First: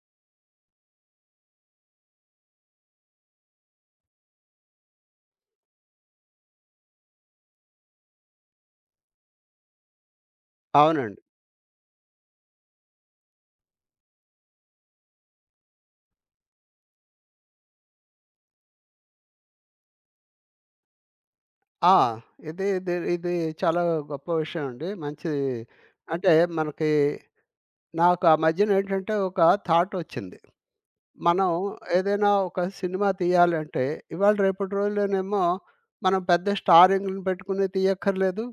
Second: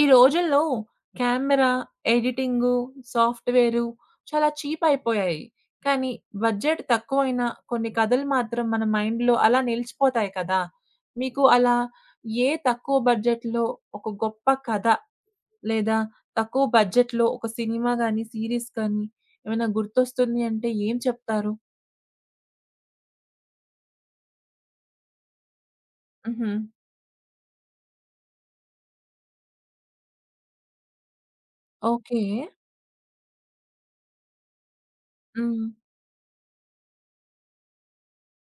ఈ రోజుల్లో camera, editing, software చాలా చీప్ అయిపోయాయి. కానీ బడ్జెట్ తక్కువైనా కొన్ని కథలు మాత్రం మన మైండ్‌లో అలా నిలిచిపోతాయి కదా! అవునండి. మీకు అలా ఏ తక్కువ బడ్జెట్‌లో ఒక గొప్ప కథ, లేదా తక్కువ బడ్జెట్‌లో ఒక సినిమా గాని, సీరీస్ కానీ ఏమైనా గుర్తొస్తుంది అంటే ఏం చెప్తారు? ఆ! ఇది ఇది ఇది చాలా గొప్ప విషయం అండి. మంచి అంటే హుహు. మనకి, నాకు ఆ మధ్యన ఏంటంటే ఒక థాటొచ్చింది. మనం ఓకే. ఏదైనా ఒక సినిమా తీయాలంటే, ఇవాళ రేపటి రోజుల్లోనేమో హ్మ్. మనం పెద్ద స్టారింగ్‌లను పెట్టుకుని తీయక్కర్లేదు.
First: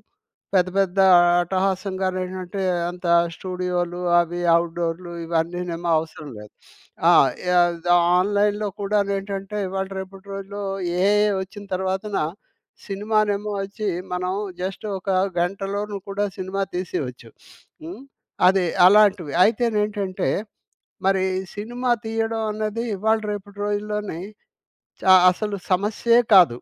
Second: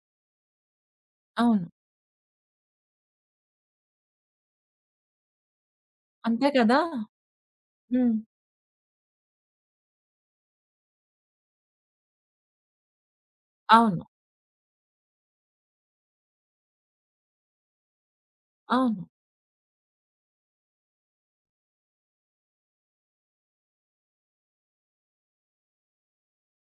పెద్ద పెద్ద అవును. అట్టహాసంగానేంటంటే అంత స్టూడియోలు, అవి అవుట్‌డోర్‌లు ఇవన్నీనేమో అవసరం అంతే లేదు. కదా! ఆ! యాద్ హ్మ్. ఆన్‌లైన్‌లో కూడానేంటంటే ఇవాళ రేపటి రోజుల్లో ఏఐ వచ్చిన తర్వాతన సినిమానేమో వచ్చి అవును. మనం జస్ట్ ఒక గంటలోను కూడా సినిమా తీసేయొచ్చు. హ్మ్. అది అవును. అలాంటివి. అయితేనేంటంటే మరి సినిమా తీయడం అన్నది ఇవాళ రేపటి రోజుల్లోని అసలు సమస్యే కాదు.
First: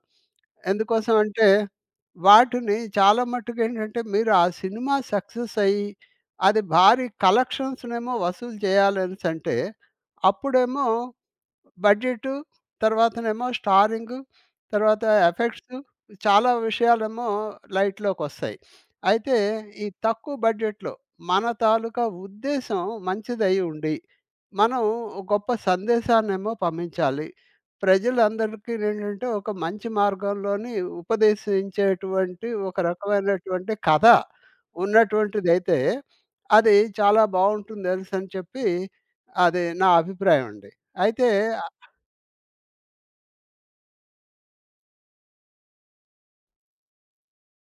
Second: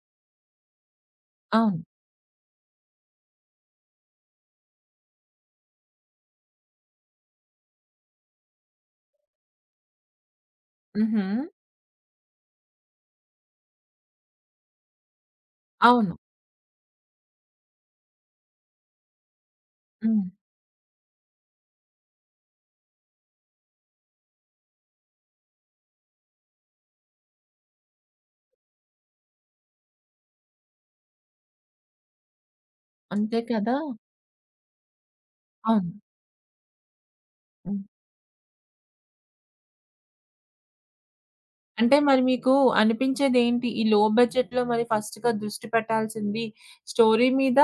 ఎందుకోసం అంటే, అవును. వాటిని చాలా మట్టుకేంటంటే, మీరు ఆ సినిమా సక్సెస్ అయ్యి, అది భారీ కలెక్షన్స్‌నేమో వసూలు చేయాలనేసంటే, అప్పుడేమో హుహు. బడ్జెటు, తర్వాతనేమో స్టారింగు, తర్వాత ఎఫెక్ట్సు, అవును. చాలా విషయాలేమో లైట్‌లోకొస్తాయి. అయితే ఈ హ్మ్. తక్కువ బడ్జెట్‌లో మన తాలూకా ఉద్దేశ్యం మంచిదై ఉండి, మనం గొప్ప సందేశాన్నేమో పంపించాలి. ప్రజలందరికీ నేంటంటే ఒక మంచి మార్గంలోని ఉపదేశించేటువంటి ఒక అంతే రకమైనటువంటి కదా! కథ ఉన్నటువంటిదైతే, అవును. అది చాలా హ్మ్. బావుంటుందనేసని చెప్పి, అది నా అభిప్రాయం అండి. అయితే అంటే మరి మీకు అనిపించేదేంటి? ఈ లో బడ్జెట్‌లో మరి ఫస్ట్‌గా దృష్టి పెట్టాల్సింది స్టోరీ మీద,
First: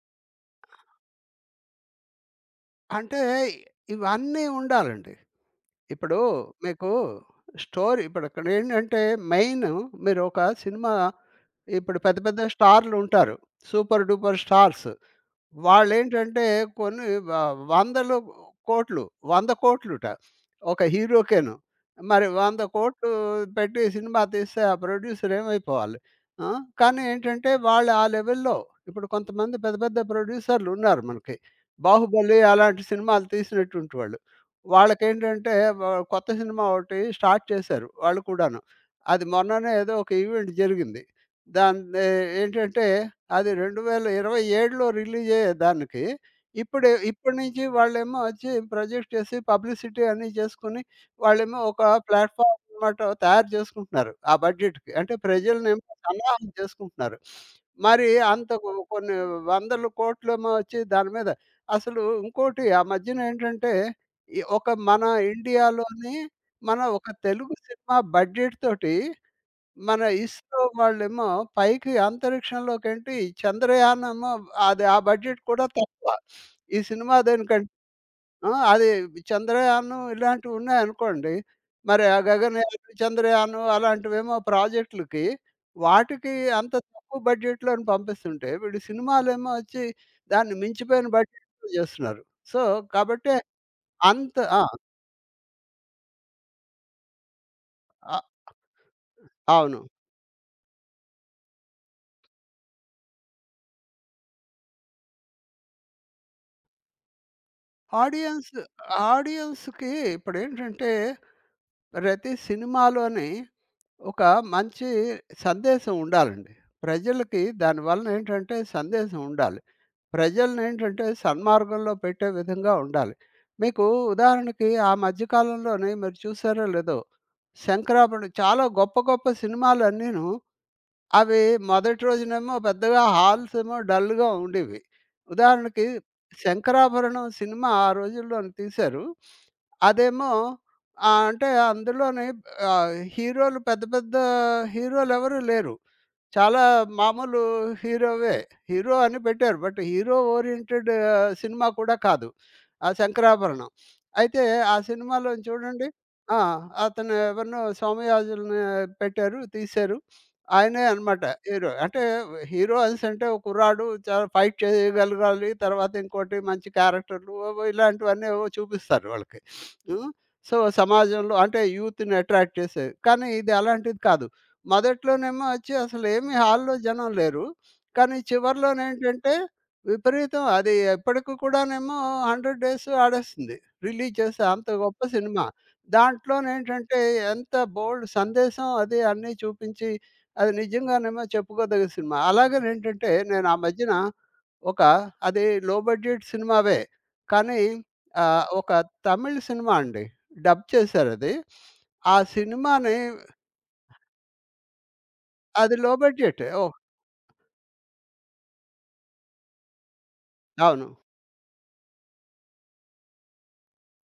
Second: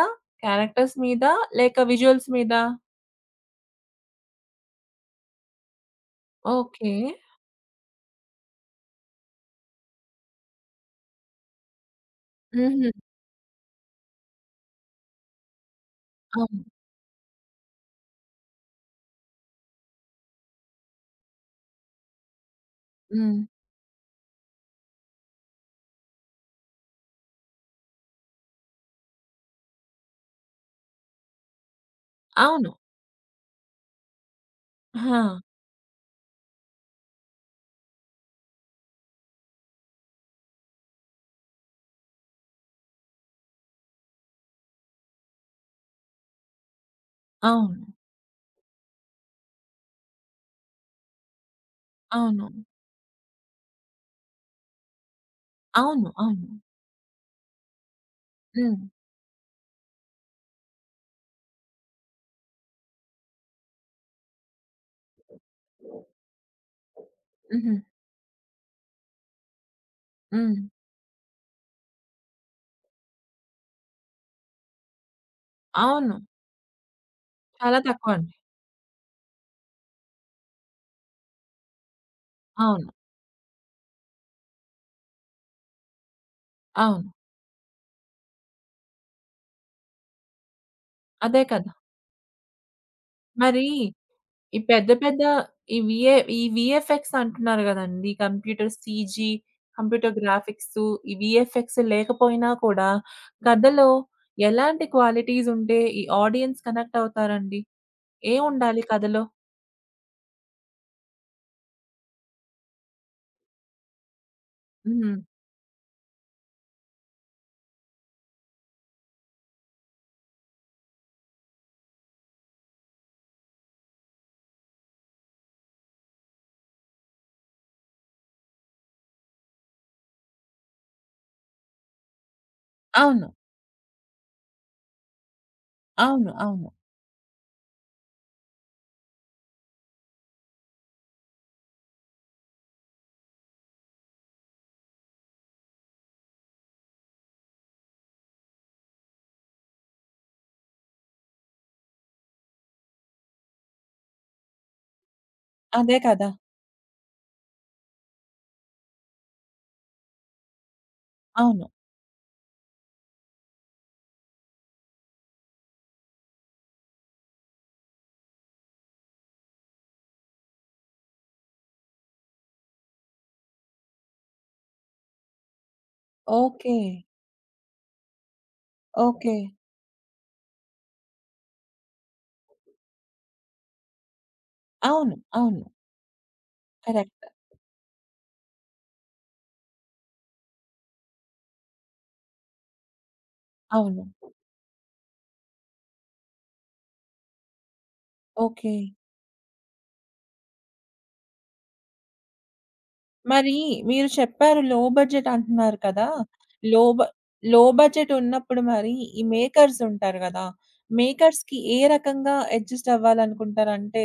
క్యారెక్టర్స్ మీద లేక విజువల్స్ మీద? అంటే ఇవన్నీ ఉండాలండి. ఇప్పుడు మీకు ఓకే. స్టోరీ ఇప్పుడు ఇక్కడేంటంటే మెయిన్, మీరు ఒక సినిమా, ఇప్పుడు పెద్ద పెద్ద హుహు. స్టార్లుంటారు. Super duper stars. వాళ్ళేంటంటే అవును. కొన్ని వందలు కోట్లు, 100,00,00,000ట ఒక హీరోకేను. మరి 100,00,00,000 హ్మ్. పెట్టి సినిమా తీస్తే ఆ ప్రొడ్యూసర్ ఏమైపోవాలి? ఆ! కానీ ఏంటంటే వాళ్ళు ఆ లెవెల్‌లో, ఇప్పుడు కొంతమంది పెద్ద పెద్ద ప్రొడ్యూసర్లు ఉన్నారు మనకి. 'బాహుబలి' అవును. అలాంటి సినిమాలు తీసినటువంటి వాళ్ళు. ఆ! వాళ్ళకేంటంటే వ కొత్త సినిమా ఒకటి స్టార్ట్ చేశారు వాళ్ళు కూడాను. అది మొన్ననే ఏదో ఒక ఈవెంట్ జరిగింది. దాన్ని ఏంటంటే అది 2027లో రిలీజ్ అయ్యేదానికి ఇప్పుడే, ఇప్పటి నుంచి అవును. వాళ్ళేమో వచ్చి ప్రొజెక్ట్ చేసి పబ్లిసిటీ అన్నీ చేసుకొని, వాళ్ళేమో ఒక అవును. ప్లాట్‌ఫార్మ్ అనమాట తయారు చేసుకుంటున్నారు ఆ బడ్జెట్‌కి. అంటే ప్రజలనేమో అవును. సన్నాహం అవును. చేసుకుంటున్నారు. మరి అంత హ్మ్. కొన్ని వందల కోట్లేమో వచ్చి దాని మీద. అసలు ఇంకోటి ఆ మధ్యన ఏంటంటే, ఈ ఒక మన ఇండియాలోని మన ఒక తెలుగు హుహు. సినిమా బడ్జెట్ తోటి మన హ్మ్. ఇస్రో వాళ్ళేమో పైకి అంతరిక్షంలోకేంటి చంద్రయాన్ ఏమో, అది ఆ బడ్జెట్ కూడా తక్కువ అవును. ఈ సినిమా దేనికంటే. చాలా తక్కువండి. ఆ! అది చంద్రయాన్ ఇలాంటివున్నాయనుకోండి, మరి ఆ గగనయాన్, అవును. చంద్రయాన్ అలాంటివేమో ప్రాజెక్ట్‌లకి, వాటికి అంత అవును. తక్కువ బడ్జెట్‌లోని పంపిస్తుంటే, వీడు సినిమాలేమో వచ్చి దాన్ని మించిపోయిన అదే బడ్జెట్‌తో కదా! చేస్తున్నారు. సో, కాబట్టే మరి అంత ఈ ఆ! పెద్ద పెద్ద ఈ విఏ ఈ విఎఫ్ఎక్స్ అంటున్నారు గదండీ! అ కంప్యూటర్ సీజీ, అవును. కంప్యూటర్ గ్రాఫిక్సు, ఈ విఎఫ్ఎక్స్ లేకపోయినా కూడా కథలో ఎలాంటి క్వాలిటీస్ ఉంటే ఈ ఆడియన్స్ కనెక్ట్ అవుతారండి? ఆడియన్స్ ఏముండాలి కథలో? ఆడియన్స్‌కి ఇప్పుడేంటంటే ప్రతి సినిమాలోని ఒక మంచి హ్మ్. సందేశం ఉండాలండి. ప్రజలకి దానివలన ఏంటంటే సందేశం ఉండాలి. ప్రజల్ని ఏంటంటే సన్మార్గంలో పెట్టే విధంగా ఉండాలి. మీకు ఉదాహరణకి, ఆ మధ్య కాలంలోనే మీరు చూసారో లేదో, 'శంకరాభరణం' చాలా గొప్ప గొప్ప సినిమాలన్నీను, అవి మొదటి రోజునేమో పెద్దగా అవును. హాల్స్ ఏమో డల్‌గా ఉండేవి. ఉదాహరణకి అవును. అవును. 'శంకరాభరణం' సినిమా ఆ రోజుల్లోని తీశారు. అదేమో అంటే అందులోని హీరోలు పెద్ద పెద్ద హీరోలెవరు లేరు. చాలా మామూలు హీరోవే. హీరో అని పెట్టారు. బట్ హీరో ఓరియెంటెడ్ సినిమా కూడా కాదు ఆ 'శంకరాభరణం.' అయితే ఆ సినిమాలో చూడండి, అదే కదా! ఆ! అతను ఎవరినో సోమయాజుల్ని పెట్టారు, తీశారు. ఆయనే అనమాట అవును. హీరో. అంటే హీరో అనేసంటే ఒక కుర్రాడు చాలా ఫైట్ చేయగలగాలి. తర్వాత ఇంకోటి మంచి క్యారెక్టర్‌లు ఓవో ఇలాంటివన్నీ ఏవో చూపిస్తారు వాళ్ళకి. హ్మ్. సో, సమాజంలో అంటే యూత్‌ని అట్రాక్ట్ చేసేవి. కానీ ఇది అలాంటిది కాదు. మొదట్లోనేమో వచ్చి అసలు ఏమి హాల్‌లో ఓకే. జనం లేరు. కానీ చివర్లోనేంటంటే ఓకే. విపరీతం, అది ఎప్పటికి కూడానేమో 100 డేస్ ఆడేస్తుంది. రిలీజ్ చేసి అంత గొప్ప అవును. సినిమా. అవును. దాంట్లోనేంటంటే కరెక్ట్. ఎంత బోలెడు సందేశం అది అన్నీ చూపించి, అది నిజంగానేమో చెప్పుకోదగ్గ సినిమా. అలాగనేంటంటే నేను ఆ మధ్యన అవును. ఒక, అది లో బడ్జెట్ సినిమావే. కానీ ఒక ఓకే. తమిళ్ సినిమా అండి. డబ్ చేశారది. ఆ సినిమాని మరి మీరు చెప్పారు లో బడ్జెట్ అది అంటున్నారు లో కదా! బడ్జెట్. ఓహ్! లో బ లో బడ్జెట్ ఉన్నప్పుడు మరి ఈ మేకర్స్ ఉంటారు గదా! అవును. మేకర్స్‌కి ఏ రకంగా అడ్జస్ట్ అవ్వాలనుకుంటారంటే,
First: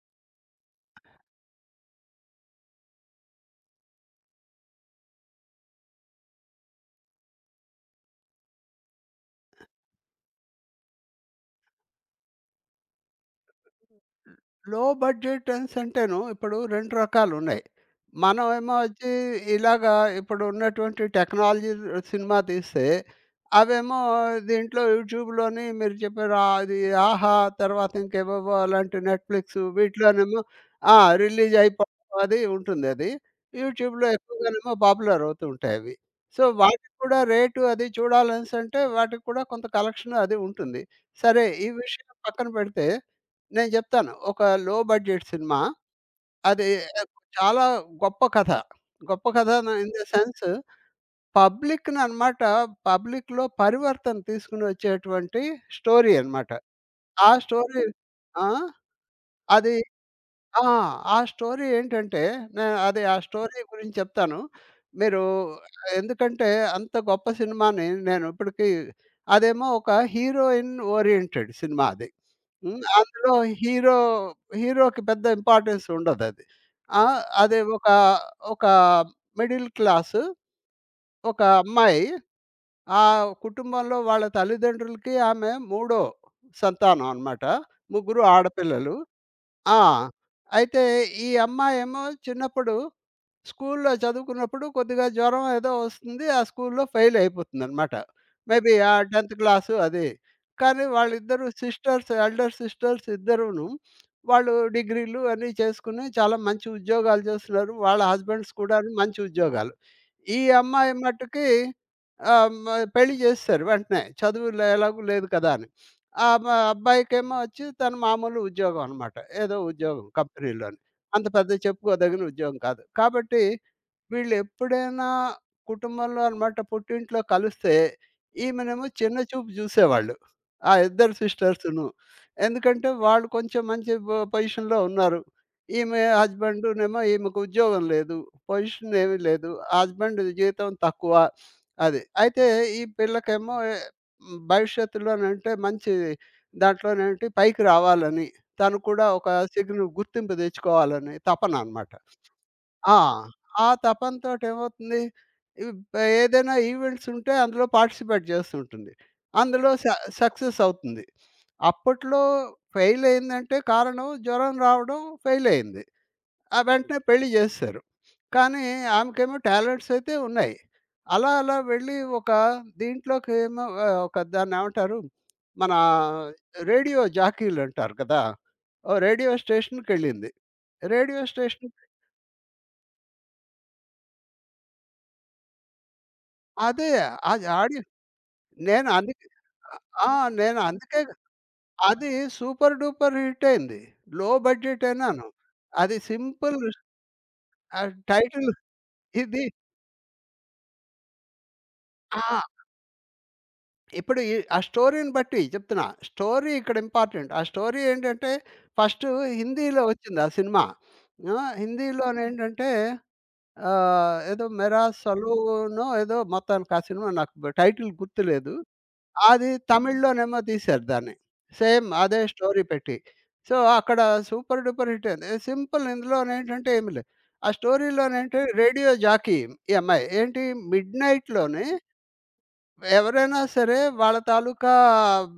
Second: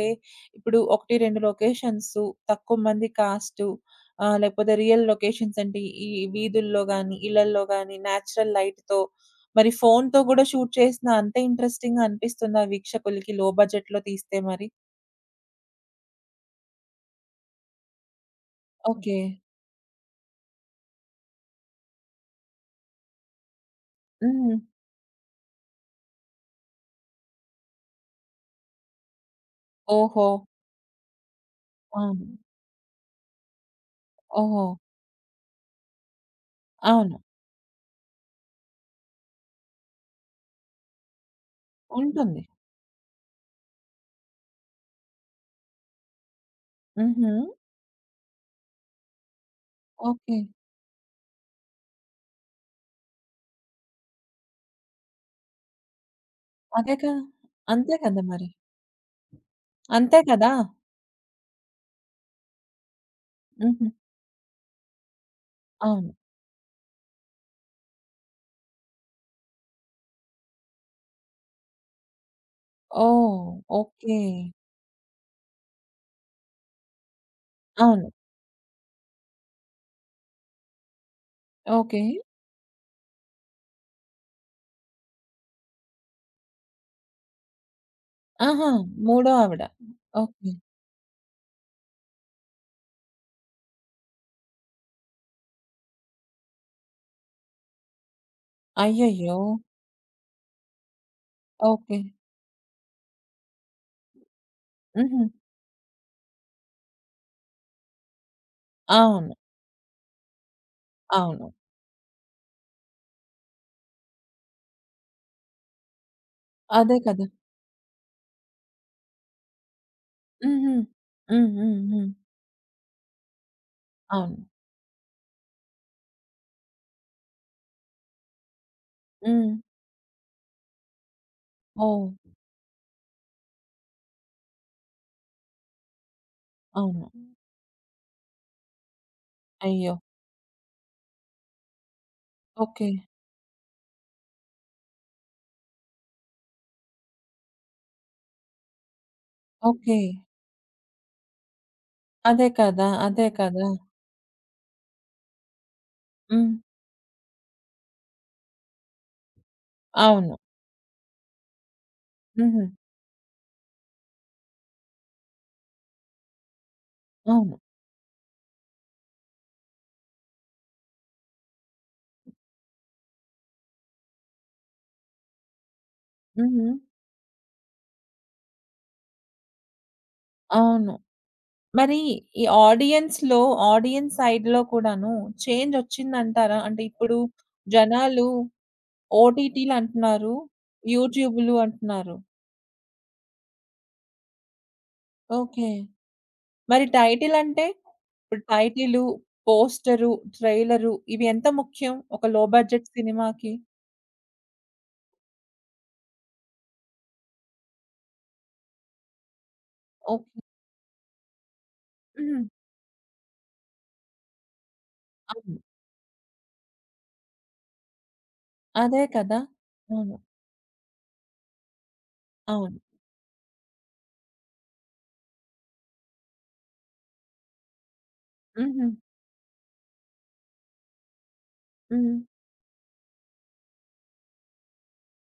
ఇప్పుడు 1, 2 లొకేషన్స్, తక్కువ మంది కాస్ట్, ఆహ్, లేకపోతే రియల్ లొకేషన్స్ అంటే ఈ వీధుల్లో గాని, ఇళ్లల్లో గాని నేచురల్ లైట్‌తో మరి ఫోన్‌తో గూడా షూట్ చేసినా అంతే ఇంట్రెస్టింగ్‌గా అనిపిస్తుందా వీక్షకులకి లో బడ్జెట్‌లో తీస్తే మరి? లో బడ్జెట్ అనేసి అంటేను ఇప్పుడు 2 రకాలున్నాయి. మనం ఏమో వచ్చి ఓకే. ఇలాగా, ఇప్పుడు ఉన్నటువంటి టెక్నాలజీ సినిమా తీస్తే, అవేమో హ్మ్. దీంట్లో యూట్యూబ్‌లోని మీరు చెప్పారు ఆహ్, అది 'ఆహా!' తర్వాత ఇంకేవేవో అలాంటి నెట్‌ఫ్లిక్స్ ఓహో! వీటిలోనేమో, ఆ! రిలీజ్ అయిపోవడం అవును. అది ఉంటుందది. యూట్యూబ్‌లో ఓహో! ఎక్కువగానేమో పాపులర్ అవుతూ ఉంటాయవి. సో, వాటికి అవును. కూడా రేటు అది చూడాలనేసంటే వాటికి కూడా కొంత కలెక్షన్ అది ఉంటుంది. సరే ఈ విషయం ఉంటుంది. పక్కన పెడితే నేను చెప్తాను. ఒక లో బడ్జెట్ సినిమా. అది ఆహ్, హుహు. చాలా గొప్ప కథ. గొప్ప కథ న ఇన్ ద ఓకే. సెన్స్ పబ్లిక్‌ననమాట పబ్లిక్‌లో పరివర్తన తీసుకొనొచ్చేటువంటి స్టోరీ అనమాట. అదే కదా! ఆ స్టోరీ అంతే కదా ఆ! మరి. అది అంతే కదా! ఆ! ఆ స్టోరీ ఏంటంటే నేను అది ఆ స్టోరీ హుహు. గురించి చెప్తాను. మీరు అవును. ఎందుకంటే అంత గొప్ప సినిమాని నేను ఇప్పటికి, అదేమో ఒక హీరోయిన్ ఓరియంటెడ్ సినిమా అది. హ్మ్. అందులో ఓహ్! Hero okay. హీరోకి పెద్ద ఇంపార్టెన్స్ ఉండదది. ఆ! అది ఒక, అవును. ఒక మిడిల్ క్లాసు, ఒక అమ్మాయి. ఓకే. ఆ కుటుంబంలో వాళ్ళ తల్లిదండ్రులకి ఆమె మూడో సంతానం అన్నమాట. ముగ్గురు ఆహా! ఆడపిల్లలు. మూడో ఆవిడ. ఆ! ఓకే. అయితే ఈ అమ్మాయేమో చిన్నప్పుడు స్కూల్‌లో చదువుకున్నప్పుడు కొద్దిగా జ్వరం ఏదో వస్తుంది. ఆ స్కూల్‌లో ఫెయిల్ అయిపోతుందనమాట. మేబీ ఆ 10th అయ్యయ్యో! క్లాసు అది. కానీ వాళ్ళిద్దరూ ఓకే. సిస్టర్స్, ఎల్డర్ సిస్టర్స్ ఇద్దరూను, వాళ్ళు డిగ్రీలు హుహు. అన్నీ చేసుకుని చాలా మంచి ఉద్యోగాలు చేస్తున్నారు. వాళ్ళ హస్బెండ్స్ కూడాను మంచి అవును. ఉద్యోగాలు. ఈ అమ్మాయి అవును. మట్టుకి ఆహ్, మ పెళ్లి చేసేసారు వెంటనే. చదువులో ఎలాగూ లేదు కదా అని. ఆ అదే కదా! అబ్బాయికేమో వచ్చి తను మామూలు ఉద్యోగం అనమాట. ఏదో ఉద్యోగం హుహు. కంపెనీలోని. అంత హ్మ్. పెద్ద హ్మ్. హ్మ్. చెప్పుకోదగిన ఉద్యోగం కాదు. కాబట్టి, అవును. వీళ్ళెప్పుడైనా కుటుంబంలో అనమాట పుట్టింట్లో కలిస్తే, ఈమెనేమో చిన్న హ్మ్. చూపు జూసేవాళ్ళు ఆ ఇద్దరు సిస్టర్సును. ఓహ్! ఎందుకంటే వాళ్ళు కొంచెం మంచి పొజిషన్‌లో ఉన్నారు. ఈమె హస్బెండునేమో అవును. ఈమెకు ఉద్యోగం లేదు. పొజిషన్ ఏమీ లేదు. అయ్యో! హస్బెండ్ జీతం తక్కువ అది. అయితే ఈ ఓకే. పిల్లకేమో భవిష్యత్తులోనంటే మంచి దాంట్లోనేంటి పైకి రావాలని, తను కూడా ఒక సిగ్ను ఓకే. గుర్తింపు తెచ్చుకోవాలని తపననమాట. అదే కదా! ఆ! అదే కదా! ఆ తపనతోటి ఏమవుతుంది, ఇవ్ హ్మ్. ఏదైనా ఈవెంట్స్ ఉంటే అందులో పార్టిసిపేట్ చేస్తుంటుంది. అందులో అవును. సక్సెస్ అవుతుంది. అప్పట్లో హుహు. ఫెయిల్ అయిందంటే కారణం జ్వరం రావడం, ఫెయిల్ అయింది. ఆ వెంటనే పెళ్లి అవును. చేసేసారు. కానీ ఆమెకేమో టాలెంట్స్ అయితే ఉన్నాయి. అలా అలా వెళ్ళి ఒక దీంట్లోకి ఏమో ఆహ్, ఒక దాన్నేమంటారు మన హుహు. రేడియో జాకీలంటారు కదా! ఓ రేడియో స్టేషన్‌కెళ్ళింది. అవును. రేడియో స్టేషన్ మరి ఈ ఆడియన్స్‌లో, ఆడియన్స్ సైడ్‌లో కూడాను చేంజొచ్చిందంటారా? అంటే అదే. ఇప్పుడు అది ఆడి జనాలు నేను అందుకే ఓటీటీలు ఆ! అంటున్నారు. నేను అందుకే యూట్యూబులు అది అంటున్నారు. సూపర్ డూపర్ హిట్ అయింది. లో బడ్జెట్ అన్నాను. ఓకే. అది సింపుల్. మరి టైటిల్ అంటే? ఆహ్, ఇప్పుడు టైటిల్ టైటిలు, ఇది పోస్టరు, ట్రైలరు ఇవి ఎంత ముఖ్యం ఒక ఆ! లో బడ్జెట్ సినిమాకి? ఇప్పుడు ఈ ఆ స్టోరీని బట్టి చెప్తున్నా. స్టోరీ ఇక్కడ ఇంపార్టెంట్. ఆ స్టోరీ ఏంటంటే ఫస్ట్ హిందీలో వచ్చింది ఆ ఓకే. సినిమా. ఆ! హ్మ్. హిందీలోనేంటంటే ఆహ్, ఏదో 'మేరా అవును. సలూనో' ఏదో మొత్తానికి, ఆ సినిమా నాకు టైటిల్ గుర్తులేదు. అదే కదా! అది అవును. తమిళ్‌లోనేమో తీశారు దాన్ని. సేమ్ అదే స్టోరీ అవును. పెట్టి. సో, అక్కడ సూపర్ డూపర్ హిట్ అయింది. సింపుల్, ఇందులోనేంటంటే ఏమి లేదు. ఆ స్టోరీలోనేంటి హుహు. రేడియో జాకీ ఈ అమ్మాయి. ఏంటి మిడ్ నైట్‌లోని హ్మ్. ఎవరైనా సరే వాళ్ళ తాలూకా ఆహ్,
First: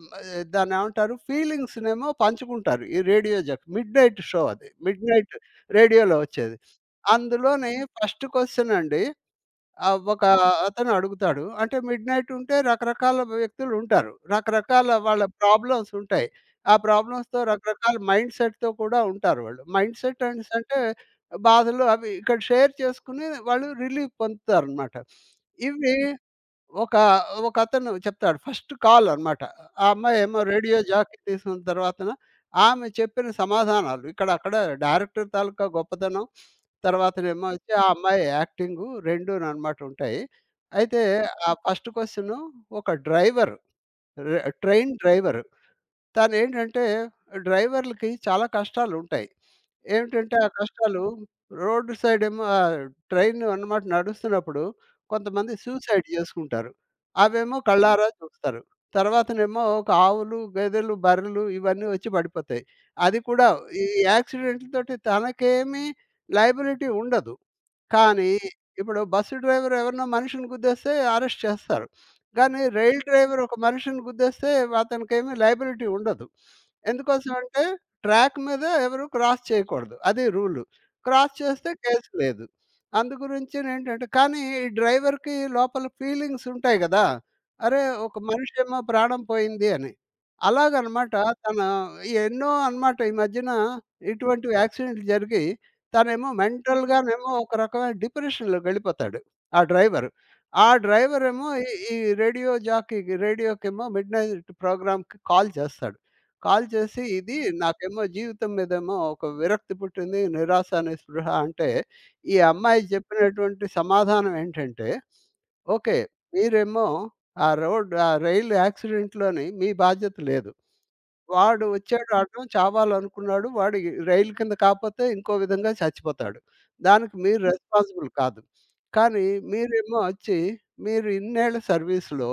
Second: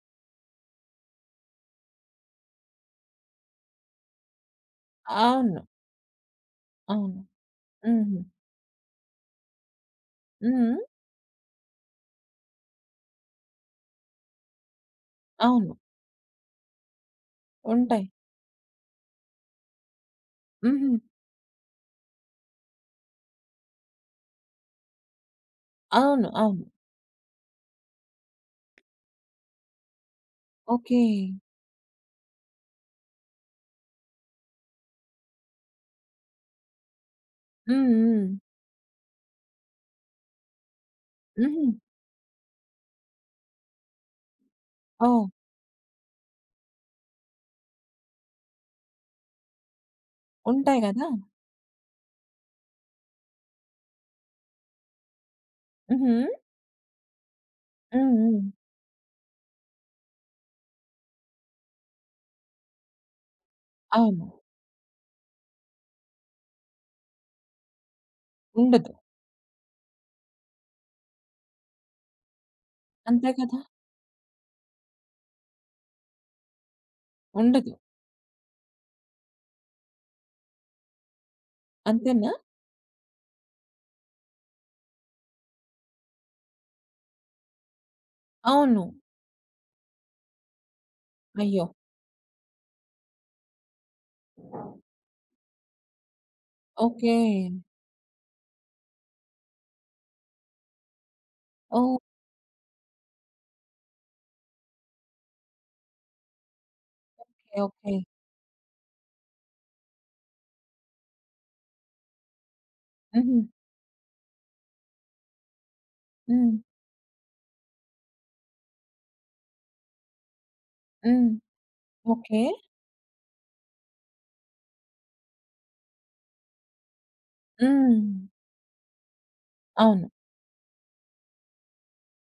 దాన్నేమంటారు ఫీలింగ్స్‌నేమో పంచుకుంటారు. ఈ radio jockey midnight show అది. మిడ్ నైట్ అవును. రేడియోలో వచ్చేది. అవును. అందులోని హుహు. ఫస్ట్ క్వెషన్ అండి, ఆ! ఒక హ్మ్. అతను అడుగుతాడు. అంటే మిడ్‌నైట్ ఉంటే రకరకాల వ్యక్తులు ఉంటారు. రకరకాల వాళ్ళ అవును. ప్రాబ్లమ్స్ ఉంటాయి. ఆ ప్రాబ్లమ్స్‌తో రకరకాల ఉంటాయి. మైండ్‌సెట్‌తో కూడా ఉంటారు వాళ్ళు. మైండ్‌సెట్ అనేసి అంటే హుహు. అంటే బాధలు అవి ఇక్కడ షేర్ చేసుకుని వాళ్ళు రిలీఫ్ పొందుతారనమాట. ఇవి అవును. అవును. ఒక ఒకతను చెప్తాడు. ఫస్ట్ కాల్ అన్నమాట. ఆ అమ్మాయేమో రేడియో ఓకే. జాకీ తీసుకున్న తర్వాతన ఆమె చెప్పిన సమాధానాలు ఇక్కడక్కడ డైరెక్టర్ తాలూకా గొప్పతనం, తర్వాతనేమో వచ్చి ఆ హ్మ్. అమ్మాయి హ్మ్. యాక్టింగు రెండూనన్నమాట ఉంటాయి. అయితే ఆ హుహు. ఫస్ట్ క్వెషను ఒక డ్రైవరు, ట్రైన్ ఓహ్! డ్రైవర్, తనేంటంటే డ్రైవర్‌లకి చాలా కష్టాలుంటాయి. ఏమిటంటే ఆ ఉంటాయి కష్టాలు, గదా! రోడ్ సైడ్ ఏమో ఆహ్, ట్రైన్ అన్నమాట నడుస్తున్నప్పుడు కొంతమంది సూసైడ్ హుహు. చేసుకుంటారు. అవేమో హ్మ్, కళ్ళారా హ్మ్. హ్మ్. చూస్తారు. తర్వాతనేమో ఒక ఆవులు, గేదెలు, బర్రెలు ఇవన్నీ వచ్చి పడిపోతాయి. అది కూడా ఈ అవును. యాక్సిడెంట్‌లతోటి తనకేమీ లయబిలిటీ ఉండదు. కానీ ఉండదు. ఇప్పుడు బస్సు డ్రైవర్ ఎవరినో మనిషిని గుద్దేస్తే అరెస్ట్ చేస్తారు. కానీ రైలు అంతే డ్రైవర్ ఒక కదా! మనిషిని గుద్దేస్తే అతనికేమీ లయబిలిటీ ఉండదు. ఎందుకోసం అంటే ఉండదు. ట్రాక్ మీద ఎవరు క్రాస్ చేయకూడదు. అది రూలు. క్రాస్ చేస్తే కేసు అంతేనా? లేదు. అందుగురించేనేంటంటే కానీ ఈ డ్రైవర్‌కి లోపల ఫీలింగ్స్ ఉంటాయి గదా! అరే! ఒక మనిషేమో అవును. ప్రాణం పోయింది అని. అలాగనమాట తన, అయ్యో! ఎన్నో అనమాట ఈ మధ్యన ఇటువంటి యాక్సిడెంట్లు జరిగి తనేమో ఓకే. మెంటల్‌గానేమో ఒక రకమైన డిప్రెషన్‌లోకి వెళ్ళిపోతాడు ఆ డ్రైవరు. ఆ డ్రైవరేమో ఈ ఓకే. ఈ రేడియో జాకీకి, రేడియోకేమో మిడ్‌నైట్ ప్రోగ్రామ్‌కి కాల్ చేస్తాడు. కాల్ చేసి ఇది ఓకే. నాకేమో జీవితం మీదేమో ఒక విరక్తి పుట్టింది, నిరాశ, నిస్పృహ అంటే, ఈ అమ్మాయి హుహు. చెప్పినటువంటి సమాధానం ఏంటంటే, "ఓకే. హ్మ్. మీరేమో ఆ రోడ్ ఆ రైలు యాక్సిడెంట్‌లోని మీ బాధ్యత లేదు. హ్మ్. వాడు వచ్చాడు ఓకే. అడ్డం చావాలనుకున్నాడు. వాడు రైలు కింద కాపోతే ఇంకో విధంగా చచ్చిపోతాడు. దానికి మీరు హ్మ్. రెస్పాన్సిబుల్ కాదు. కానీ మీరేమో అవును. వచ్చి మీరు ఇన్నేళ్ల సర్వీస్‌లో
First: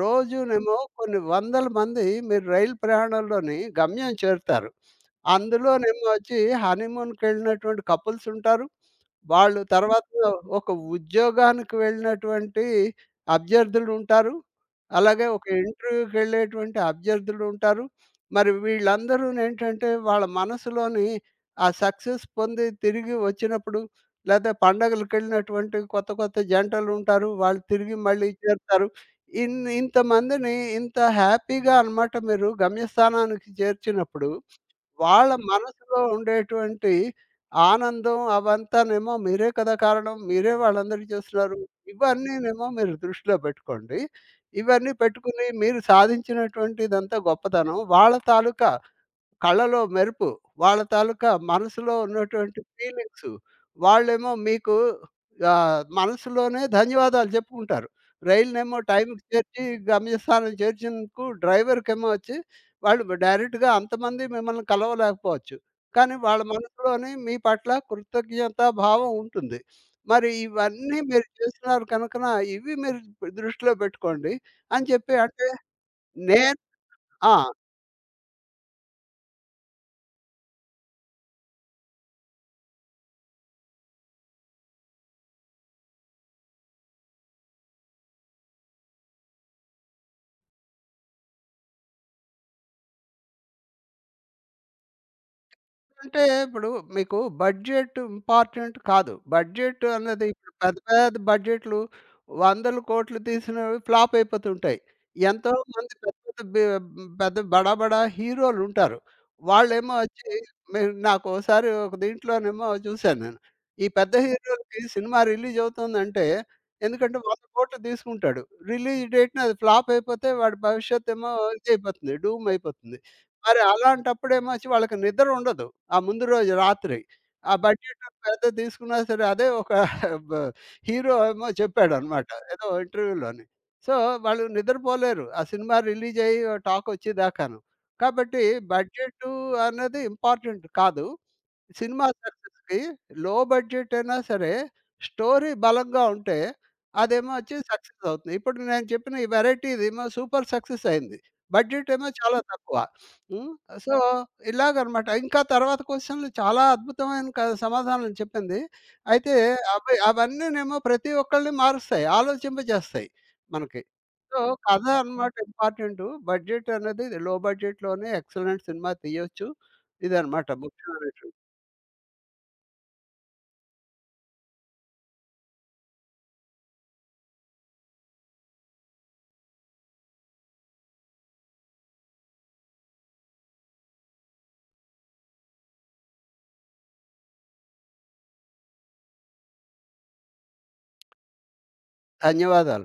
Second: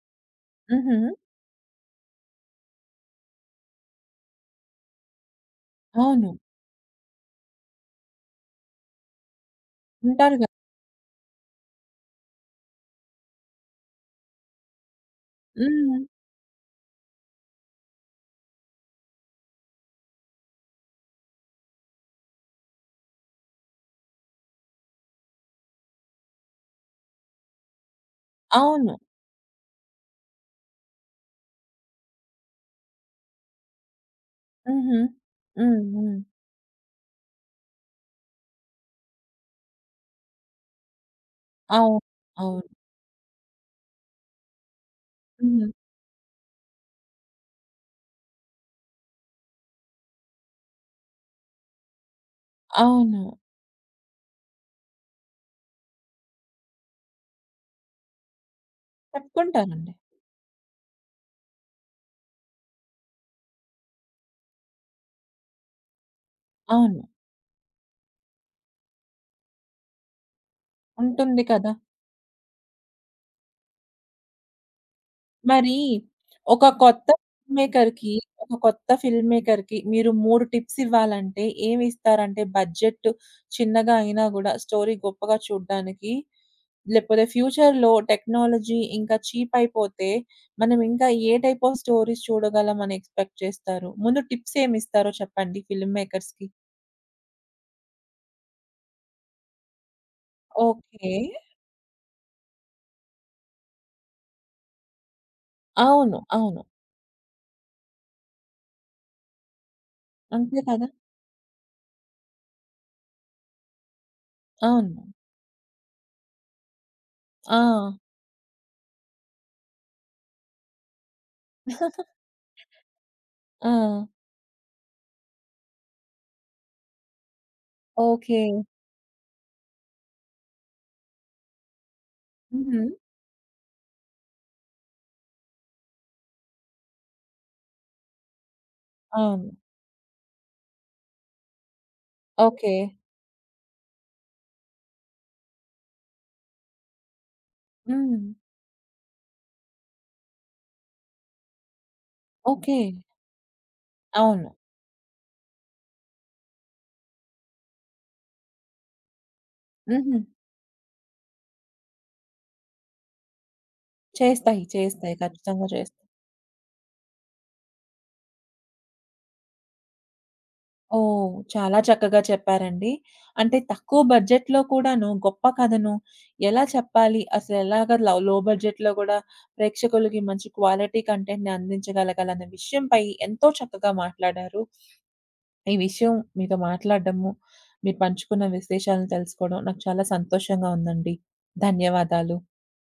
రోజునేమో హుహు. కొన్ని వందల మంది మీరు రైలు ప్రయాణంలోని గమ్యం చేరుతారు. అందులోనేమో అవును. వచ్చి హనీమూన్‌కెళ్ళినటువంటి కపుల్స్ ఉంటారు. వాళ్ళు తర్వాత ఉంటారు గదా! ఒక ఉద్యోగానికి వెళ్ళినటువంటి అభ్యర్థులుంటారు. అలాగే ఒక హ్మ్. ఇంటర్వ్యూకెళ్ళేటువంటి అభ్యర్థులుంటారు. మరి వీళ్ళందరూనేంటంటే, వాళ్ళ మనసులోని ఆ సక్సెస్ పొంది తిరిగి వచ్చినప్పుడు, లేతే పండగలకెళ్ళినటువంటి కొత్త, కొత్త జంటలుంటారు. వాళ్ళు తిరిగి మళ్ళీ చేరుతారు. అవును. ఇంతమందిని ఇంత హ్యాపీగా అనమాట మీరు గమ్యస్థానానికి చేర్చినప్పుడు, హుహు. వాళ్ళ హ్మ్. మనసులో హ్మ్. ఉండేటువంటి ఆనందం అవంతానేమో మీరే కదా కారణం. మీరే వాళ్ళందరికీ చేస్తున్నారు. అవును. ఇవన్నీనేమో అవును. మీరు దృష్టిలో పెట్టుకోండి. ఇవన్నీ పెట్టుకుని హుహు. మీరు సాధించినటువంటిదంతా గొప్పతనం. వాళ్ళ తాలూకా కళ్ళలో మెరుపు, వాళ్ళ తాలూకా మనసులో ఉన్నటువంటి అవును. ఫీలింగ్సు. వాళ్ళేమో మీకు ఆహ్, మనసులోనే ధన్యవాదాలు చెప్పుకుంటారు. రైలునేమో టైంకి చేర్చి, చెప్పుకుంటారండి. గమ్యస్థానం చేర్చినందుకు డ్రైవర్‌కేమో వచ్చి, వాళ్ళు డైరెక్ట్‌గా అంతమంది మిమ్మల్ని కలవలేకపోవచ్చు. కానీ వాళ్ళ అవును. మనసులోని మీ పట్ల కృతజ్ఞతా భావం ఉంటుంది. మరి ఇవన్నీ మీరు ఉంటుంది కదా! చేస్తున్నారు కనుకన ఇవి మీరు దృష్టిలో పెట్టుకోండి" అని చెప్పి, అంటే మరి నేను ఒక కొత్త ఆ! ఫిల్మ్ మేకర్‌కి, ఒక కొత్త ఫిల్మ్ మేకర్‌కి మీరు 3 టిప్స్ ఇవ్వాలంటే ఏమిస్తారంటే బడ్జెట్ చిన్నగా అయినా గూడా స్టోరీ గొప్పగా చూడ్డానికి, లేకపోతే ఫ్యూచర్‌లో టెక్నాలజీ ఇంకా చీప్ అయిపోతే మనం ఇంకా ఏ టైప్ ఆఫ్ స్టోరీస్ చూడగలం అని ఎక్స్‌పెక్ట్ చేస్తారు? ముందు టిప్స్ ఏమిస్తారో చెప్పండి ఫిల్మ్ అంటే మేకర్స్‌కి? ఇప్పుడు మీకు బడ్జెట్ ఇంపార్టెంట్ కాదు. బడ్జెట్ అన్నది ఇప్పుడు పెద్ద ఓకే. పెద్ద బడ్జెట్‌లు 100,00,00,000 తీసినవి ఫ్లాప్ అయిపోతుంటాయి. ఎంతో మంది పెద్ద అవును. పెద్ద అవును. పెద్ద బడా బడా హీరోలుంటారు. వాళ్ళేమో వచ్చి అంతే కదా! మీరు నాకోసారి ఒక దీంట్లోనేమో చూసాను నేను. ఈ పెద్ద హీరోలకి అవును. సినిమా రిలీజ్ అవుతుందంటే ఎందుకంటే ఆ! 100,00,00,000 తీసుకుంటాడు. రిలీజ్ డేట్‌న అది ఫ్లాప్ అయిపోతే వాడి భవిష్యత్తేమో ఇదయిపోతుంది. డూమ్ అయిపోతుంది. మరి ఆ! అలాంటప్పుడేమొచ్చి వాళ్ళకి నిద్ర ఉండదు ఆ ముందు రోజు రాత్రి. ఆ బడ్జెట్ ఓకే. పెద్దది తీసుకున్నా సరే అదే ఒక బ హీరో ఏమో చెప్పాడనమాట ఏదో హుహు. ఇంటర్వ్యూలోని. సో, వాళ్ళు నిద్రపోలేరు ఆ సినిమా రిలీజ్ అయ్యి టాకొచ్చేదాకాను. కాబట్టి బడ్జెటు అవును. అన్నది ఇంపార్టెంట్ కాదు. సినిమా ఓకే. సక్సెస్‌కి లో బడ్జెట్ అయినా సరే, స్టోరీ బలంగా ఉంటే, అదేమో వచ్చి సక్సెస్ హ్మ్. అవుతుంది. ఇప్పుడు నేను చెప్పిన ఈ వెరైటీ ఇదేమో సూపర్ సక్సెస్ అయింది. బడ్జెట్ ఏమో చాలా తక్కువ. ఓకే. హ్మ్. సో, అవును. ఇలాగనమాట. ఇంకా తర్వాత క్వెషన్‌లు చాలా అద్భుతమైన సమాధానాలు చెప్పింది. అయితే అవి, హుహు. అవన్నీనేమో ప్రతి ఒక్కళ్ళని మారుస్తాయి, ఆలోచింపజేస్తాయి మనకి. సో, చేస్తాయి. కథ చేస్తాయి. అనమాట ఖచ్చితంగా చేస్తాయి. ఇంపార్టెంటు. బడ్జెట్ అనేది లో బడ్జెట్‌లోనే ఎక్సలెంట్ సినిమా తీయొచ్చు. ఇదనమాట ఓహ్! ముఖ్యమైనటువంటి. చాలా చక్కగా చెప్పారండి. అంటే తక్కువ బడ్జెట్‌లో కూడాను గొప్ప కథను ఎలా చెప్పాలి? అసలెలాగా లవ్ లో బడ్జెట్‌లో గూడా ప్రేక్షకులకి మంచి క్వాలిటీ కంటెంట్‌ని అందించగలగాలన్న విషయంపై ఎంతో చక్కగా మాట్లాడారు. ఈ విషయం మీతో మాట్లాడడము, మీరు పంచుకున్న విశేషాలను తెలుసుకోవడం నాకు చాలా సంతోషంగా ఉందండి. ధన్యవాదాలు. ధన్యవాదాలు.